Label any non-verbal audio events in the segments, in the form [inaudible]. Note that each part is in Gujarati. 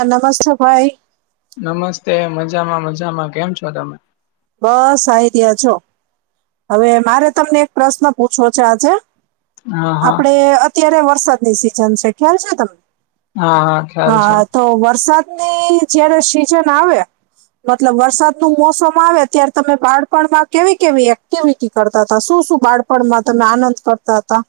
આનામાં શું હોય નમસ્તે મજામાં મજામાં કેમ છો તમે? બસ અહીં ત્યાં છો હવે મારે તમને એક પ્રશ્ન પૂછવો છે આજે હા હા આપડે અત્યારે વરસાદની સિઝન છે ખ્યાલ છે તમ હા હા ખ્યાલ છે તો વરસાદની જયારે સીઝન આવે મતલબ વરસાદનું મોસમ આવે ત્યારે તમે બાળપણમાં કેવી કેવી એક્ટિવિટી કરતા હતા શું શું બાળપણમાં તમે આનંદ કરતા હતા.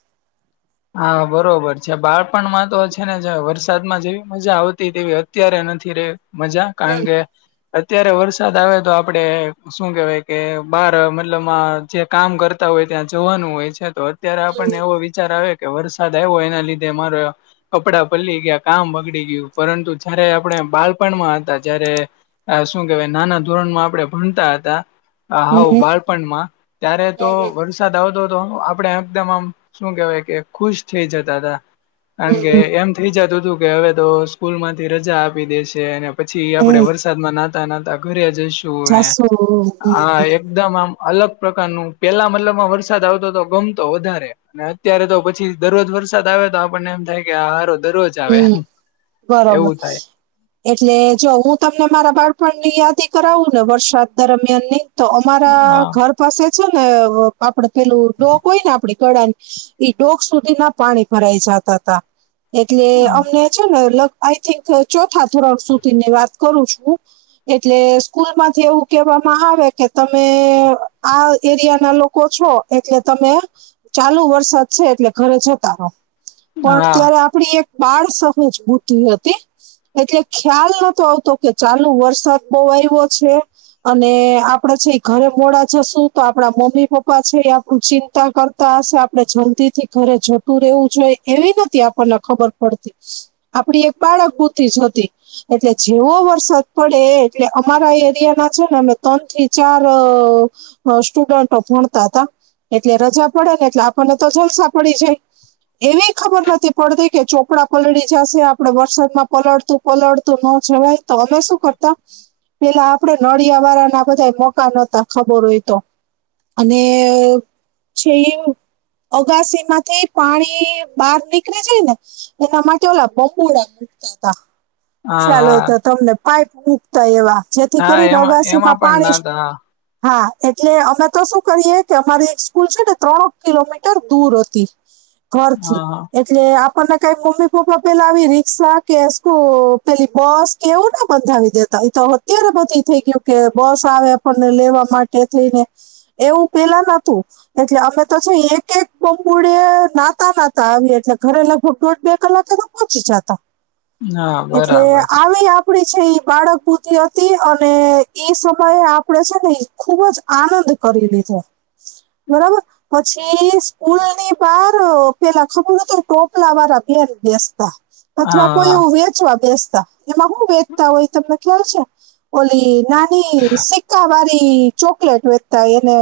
હા બરોબર છે બાળપણમાં તો છે ને જે વરસાદમાં જેવી મજા આવતી તેવી અત્યારે નથી રે મજા કારણ કે અત્યારે વરસાદ આવે તો આપણે શું કહેવાય કે બાર મતલબમાં જે કામ કરતા હોય ત્યાં જવાનું હોય છે તો અત્યારે આપણને એવો વિચાર આવે કે વરસાદ આવ્યો એના લીધે મારો કપડા પલળી ગયા કામ બગડી ગયું પરંતુ જયારે આપણે બાળપણમાં હતા જયારે હા શું કેવાય નાના ધોરણ માં આપણે ભણતા હતા. આ હમ હાવ હમ બાળપણમાં ત્યારે તો વર - સાદ આવતો હતો આપણે એકદમ આમ શું કહેવાય કે ખુશ થઇ જતા હતા. કારણ કે હમ એમ થઇ જતું હતું કે હવે તો સ્કૂલમાંથી રજા આપી દેશે અને પછી હમ આપણે હમ, વરસાદમાં નહતા નહતા ઘરે જઈશું અને જાસુ હમ હમ આ એક એકદમ આમ અલગ પ્રકારનું પેલા મતલબમાં વરસાદ આવતો તો ગમતો વધારે અને અત્યારે તો પ પછી દરરોજ વરસાદ આવે તો આપણને એમ થાય કે આ હારો દરરોજ આવે હમ.. એવું બરોબર થાય એટલે જો હું તમને મારા બાળપણની યાદી કરાવુને વરસાદ દરમ્યાનની તો અમારા હા ઘર પાસે છે ને આપણે પેલું ડોક હોય ને આપણે ઘડાનું ઈ ડોક સુધીના પાણી ભરાઈ જાતા હતા. એટલે હા અમને છે લગ આઈ થિંક ચોથા ધોરણ સુધીની વાત કરું છું. એટલે સ્કૂલમાંથી એવું કેવામાં આવે કે તમે આ એરિયાના લોકો છો એટલે તમે ચાલુ વરસાદ છે એટલે ઘરે જતા રહો પણ હા ત્યારે આપણી એક બાળ સહજ બુદ્ધિ હતી. એટલે ખ્યાલ નતો આવતો કે ચાલુ વરસાદ બહુ આયવો છે. અને આપણે છે ઈ ઘરે મોડા જશું તો આપણા મમ્મી પપ્પા છે એ આપણું ચિંતા કર પાસું આપડે જલ્દીથી ઘરે જતું રહેવું જોઈએ એવી નથી આપણને ખબર પડતી. આપડી એક બાળક બુદ્ધિ જ હતી. એટલે જેવો વરસાદ પડે એટલે અમારા એરિયાના છે ને અમે ત્રણ થી ચાર અ સ્ટુડન્ટો ભણતા હતા એટલે રજા પડે ને એટલે આપણને તો જલસા પડી જાય. એને ખબર નથી પડતી કે ચો પડા પલળી જશે આપડે વરસાદમાં પલળતું પલળતું ન જવાય તો અમે શું કરતા. પેલા આપડે નળિયા વાળા ના બધા મોકા નહોતા ખબર હોય તો. અને છે એ અગાસી માંથી પાણી બહાર નીકળે જાય ને. એના માટે ઓલા બંગોળ મુકતા હતા ખ્યાલ હા હોય તો તમને પાઈપ મૂક તા એવા જેથી હા કરીને એમાં અગાસી એમાં માં પણ પાણી નાતા હા એટલે અમે તો શું કરીએ કે અમારી એક સ્કૂલ છે ને ત્રણ કિલોમીટર દૂર હતી [inaudible] ઘર થી હા એટલે આપણને કઈ મમ્મી પપ્પા પેલા આવી રિક્ષા કે પેલી બસ કેવું ના બંધાવી દેતા એ તો અત્યારે બધી થઈ ગયું કે બસ આવે આપણને લેવા માટે થઈને એવું પેલા નતું. એટલે અમે તો છે એક એક બમબુડે નાતા નાતા આવિયે એટલે ઘરે લખ ઘર બે કલાકે પહોંચી જતા હા એટલે બરાબર આવેલા પડી છે એ બાળક બુદ્ધિ હતી, અને એ સમયે આપડે છે ને ખુબ જ આનંદ કરી લીધો. બરાબર પછી સ્કૂલની બાર પેલા ખબર હતું કોક પલા વાળા બેેન બેસતા હા અથવા કોઈ હા એવું વેચવા બેસતા. એમાં હું વેચતા હોય તમને ખ્યાલ છે ઓલી નાની સિકકા વાળી ચોકલેટ વેચતા એને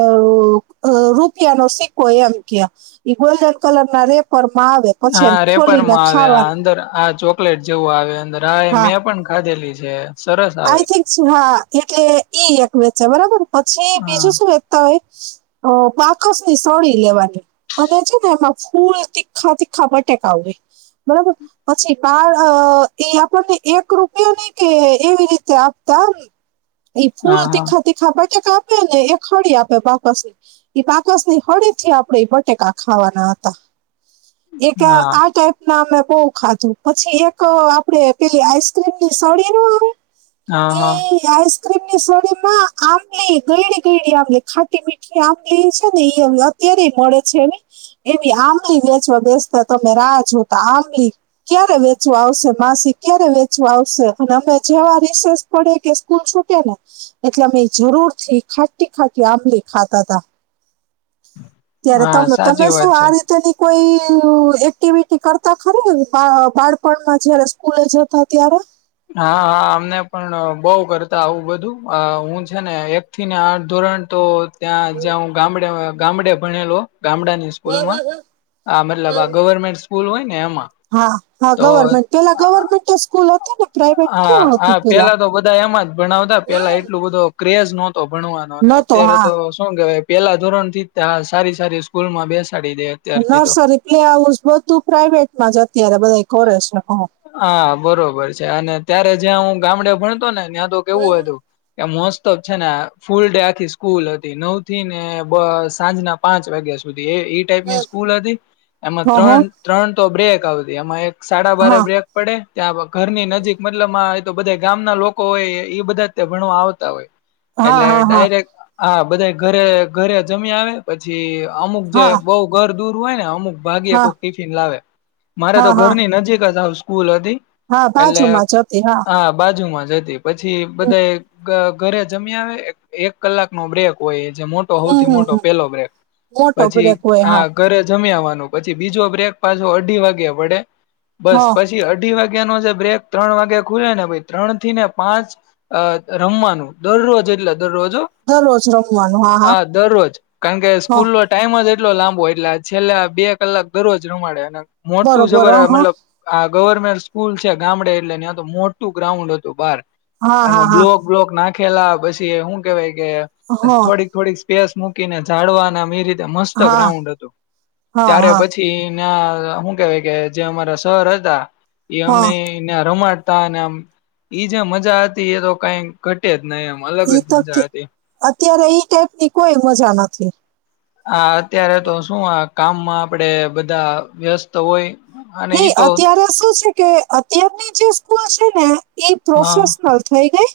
રૂપિયાનો સિક્કો એમ કે આ એ ગોલ્ડન કલર ના રે-પર્મા આવે પછી એને હા રેપર ખોલીને માં આવે ખાવાનું અંદર આ જો લેટ જેવું આવે અંદર હા એ મેં પણ ખાધેલી છે. સરસ આવે આઈ થિંક હા એટલે ઈ એક વેચે બરાબર, પછી હા બીજું શું વેચતા હોય. અ પાકસ ની સડી લેવાની. અને છે ને એમાં ફૂલ તીખા તીખા બટેકાવે બરાબર પછી બાળ અ એ આપણને એક રૂપયો નઈ કે એવી રીતે આપતા આમ એ ફૂલ હા હા તીખા તીખા બટાક આપ્યો ને એ ખડી આપ્યો પાપસને એક કાકાસની હળી થી આપણે એ બટેકા ખાવાના હતા એક હા આ ટપ ના અમે બહુ ખાધું પછી એક આપડે પેલી આઈસક્રીમની સડી નું આવે? હા હા એ આઈસક્રીમ ની સડીમાં આંબલી ગયડી ગયડી આંબલી ખાટી મીઠી આંબલી છે ને એ કેરી મળે છે ને એની આંબલી વેચવા બેસતા તમે રાહ જો તા આંબલી ક્યારે વેચવા આવશે માસી ક્યારે વેચવા આવશે અને અમે જેવા રિસેસ પડે કે સ્કૂલ છૂકે ને એટલે અમે જરૂર થી ખાટી ખાટી આંબલી ખાતા હતા. ત્યારે હા તમને તમે સાચી વાત શું છે આ રીતે ની કોઈ એક્ટિવિટી કરતા ખરે બાળપણમાં જયારે સ્કૂલે જતા ત્યારે? હા હા અમને પણ બોવ કરતા આવું બધું હું છે ને એક થીને આઠ ધોરણ તો ત્યાં જ્યાં હું ગામડે ગામડે ભણેલો ગામડા ની સ્કૂલમાં આ મતલબ આ ગવર્મેન્ટ સ્કૂલ હોય ને એમાં. હા હા તો ગવર્મેન્ટ પેલા ગવર્મેન્ટો સ્કૂલ હતી ને? પ્રાઇવેટ હા કેવા હતી હા પેલા તો બધા એમાં જ ભણાવતા પેલા એટલું બધો ક્રેઝ નત તો ભણવાનોને નતો અત્યારે હા તો શું કેહેવાય પહેલા ધોરણ થી આ સારી સારી સ્કૂલ માં બેસાડી દે. અત્યારથી તો નરસરી કે આવું જ બધું પ્રાઈવેટમાં જ અત્યારે બધા કરે છે હ. હા બરોબર છે અને ત્યારે જ્યાં હું ગામડે ભણતો ને ત્યાં તો કેવું હો હતું એ મોસ્ત છે ફૂલ ડે આખી સ્કૂલ હતી નવ થી ને બ સાંજના પાંચ વાગ્યા સુધી એવી એ ટાઈપની સ્કૂલ હતી એમાં હ હ ત્રણ ત્રણ તો બ્રેક આવતી એમાં એક સાડા બારે હા બ્રેક પડે ત્યાં. [unintelligible] ઘરની નજીક મતલબ આ તો બધા ગામના લોકો હોય ઈ બધાયા જ ભણવા આવતા હોય. હા એટલે હા હા ડાયરેક હા બધા ઘરે ઘરે જમી આવે. પછી અમુક જે હા બહુ ઘર દૂર હોય ને અમુક ભાગ્યે હા કોક ટિફિન લાવે મારે તો હા હા ઘરની નજીક જ આવ સ્કૂલ હતી. હા એટલે બાજુમાં જતી હા બાજુમાં જ હતી. પછી હમ બધાં ઘ ઘરે જમી આવે એક કલાક નો બ્રેક હોય જે મોટ હમ સૌથી હમ મોટો હમ પહેલો બ્રેક મોટો પછી બ્રેક હોય આ હા ઘરે જમી આવવાનું પછી બીજો બ્રેક પાછો અઢી વાગે પડે બસ હા પછી અઢી વાગે ન જે બ્રેક ત્રણ વાગે ખુલે ને ત્રણ થી ને પાંચ અ રમવાનું દરરોજ એટલે દરરોજ હ, હા દરરોજ. કારણ કે હા સ્કૂલ નો ટાઈમ જ એટલો લાંબો એટલે છેલ્લા બે કલાક દરરોજ રમાડે અને મોટું બરોબર જબર હ હ મતલબ આ ગવરન સ્કૂલ છે ગામડે એટલે ન્યા તો મોટું ગ્રાઉન્ડ હતું બાર હા હા એમાં હા બ્લોક બ્લોક નાખ ખેલા પછી શું કેવાય કે હા થોડીક થોડીક સ્પેસ મૂકીને જાડવાને [unintelligible] મસ્ત હા ગ્રાઉન્ડ હતો હા ત્યારે હા પછી થી ના હું કેવાય કે જે અમારા શર હતા એ હા અમને રમાડતા અને આમ ઈ જે મજા હતી એ તો કઈ ઘટે જ નહી એમ. અલગ ઈ જ તો કે મજા હતી અત્યારે ઈ ટાઈપ ની કોઈ મજા નથી. હ અત્યારે તો શું આ કામમાં આપડે બધા વ્યસ્ત તો હોય અને નહીં, ઈ તો અત્યારે શું છે કે અત્યારની જે સ્કૂલ છે ને એ હા પ્રોફેશનલ થઈ ગઈ.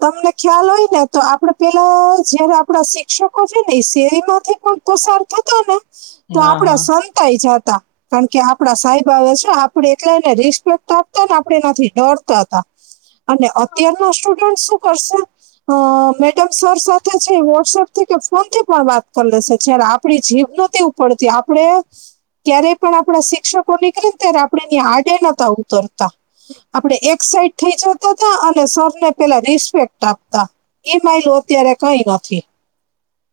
તમને ખ્યાલ હોય ને તો આપડે પેલા જયારે આપડા શિક્ષકો છે ને શેરી માંથી કો પસાર થતા ને તો હા આપડા હા સંતાય જાતા કારણ કે આપડા સાહેબ [unintelligible] આપડે એલાને રિસ્પેક્ટ આપતા ને આપણે એનાથી ડોરતા હતા. અને અત્યારના સ્ટુડન્ટ શું કરશે અ મેડમ સર સાથે છે વોટ્સઅપથી કે ફોન થી પણ વાત કરી લેશે જ્યારે આપણી જીભ નોતી ઉપ પડતી આપણે ક્યારેય પણ આપણા શિક્ષક કો નીકળે ને ત્યારે આપણેેની આડે નતા ઉતરતા. આપડ એક સાઇડ થઈ જતા તા અને સરને પેલા રિસ્પેક્ટ આપતા. એ માયલુ અત્યારે કઈ નથી.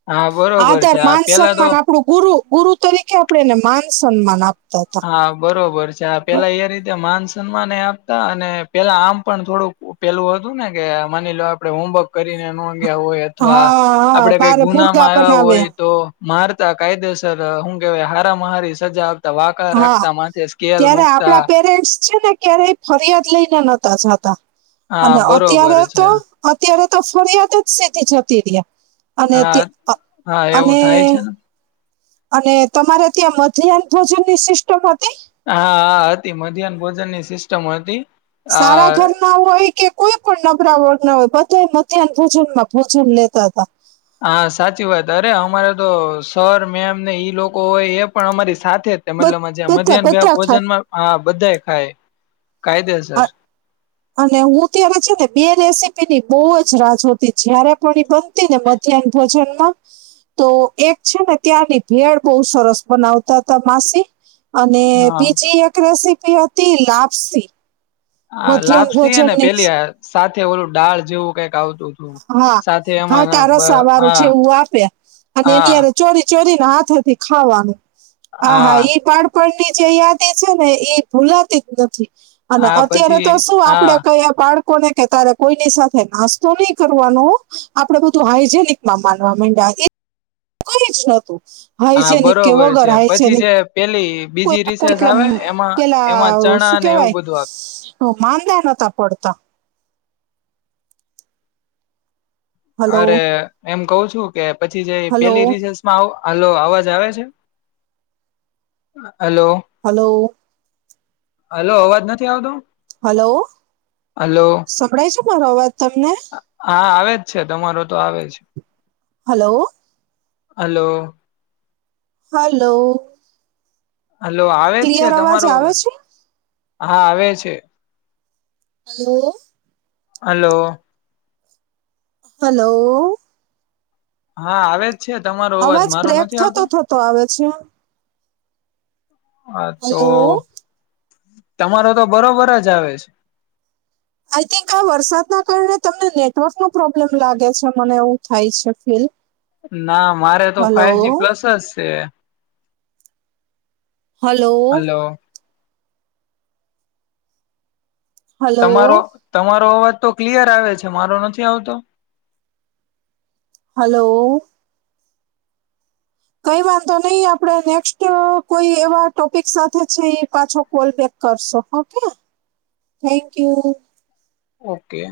હા બરોબર આદર છે આ માન પેલા તો સન્માન આપણું ગુરુ ગુરુ તરીકે આપણે એને માન સન્માન આપતા હતા. હા બરોબર છે આ પેલા એ રીતે માન સન્માન એ આપતા અને પેલા આમ પણ થોડુંક પેલું હતું ને કે માની લો આપડે હોમવર્ક કરીને નો ગ્યા હોય અથવા હા હા આપડે કઈ બારે મુર્ગા ગુનામાં આવ્યા બનાવે હોય તો મારતા કાયદેસર હું કેવાય હારામાં હારી સજા આપતા [unintelligible] હા માથે સ્કેલ ત્યારે મુકતા આપડા પેરેન્ટ્સ છે ને ક્યારેક ફરિયાદ લઈને નોતાં જતા હા અને બરોબર અત્યારે છે તો અત્યારે તો ફરિયાદ જ સીધી જતી રહે અને હા હા [unintelligible] એવું અને થાય છે ને અને તમારે ત્યાં મધ્યાહન ભોજનની સિસ્ટમ હતી? હા હા હતી મધ્યાહન ભોજનની સિસ્ટમ હતી. આ સારા ઘર હોય કે કોઈ પણ નબળા વર્ગના હોય બધા મધ્યાહન ભોજનમાં ભોજન લેતા હતા. હા સાચી વાત અરે અમારે તો સર મેમ ને ઈ લોકો હોય એ પણ અમારી સાથે જ મતલબમાં બધા મધ્યાહન બધા ખાય ભોજનમાં હા બંધાય ખાય કાયદેસર. અને હું ત્યારે છે ને બે રેસીપીની બહુ જ રાહ જોતી જય્યારે પણ એ બન તી ને મધ્યાહન ભોજનમાં. તો એક છે ને ત્યારની ભેળ બહુ સરસ બનાવતા હતા માસી. અને હા બીજી એક રેસીપી હતી લાપસી. હા, મધ્યાહન લાપસી ને ભોજનની પેલી સાથે ઓલું ડાળ જેવું કઈક આવતું. હતું હા, સાથે એમાં હાટા બ રસાવાળું છે હા એવું આપે અને એની હા હારે ચોરી ચોરીને હાથેથી ખાવાનું આહા હા ઈ બાળ પણની જે યાદી છે ને એ ભૂલાતી જ નથી. અને હા અત્યારે પછી તો શું હા આપડે કહીએ બાળકોને કે તારે કોઈની સાથે નાસ્તો નહી કરવાનું. આપડે બધું હાાઈજેનિકમાં માનવા માંડયા. એ કઈ જ નતું. હા હાયજેનીક કે બરોબર વગર છે પછી હાયજેનીક. જે પેલી. બીજી રિસેસ આવે [unintelligible] એમાં પેલા એમાં ચણા શું અને એવું કેવાય? બધું આપ હ, માંદા નતા પડતા. હલો અરે, એમ કહુ છું કે પછી જે હલો પેલી રીસેસ હ, અવાજ આવે છે, હલો. હલો. હલો, અવાજ નથી આવતો? હલો, હલો સંભળાય છે મારો અવાજ તમને? હા, આવે જ છે તમારો તો આવે જ. હલો. હલો. હલો. હલો, આવે જ છે ક્લિયર તમારો આવે અવાજ છે હા આવે છે. હલો. હલો. હલો. હા, આવે જ છે તમારો અવાજ મારો બ્રેક નથી થતો આવતો? થતો આવે છે હા તો હલો તમારો તો બરોબર જ આવે છે. આઈ થિંક આ વરસાદના કારણે તમને નેટવર્કનો પ્રોબ્લેમ લાગે છે મને એવું થાય છે ફીલ. ના મારે તો હલો ફાઈવ જી પ્લસ જ છે. હલો. હલો તમારો, તમારો અવાજ તો ક્લિયર આવે છે મારો નથી આવતો? હલો. કઈ વાંધો નહી, આપડે નેક્સ્ટ કોઈ એવા ટોપિક સાથે છે પાછો કોલ બેક કરશો હો કે થેન્ક યુ. ઓકે.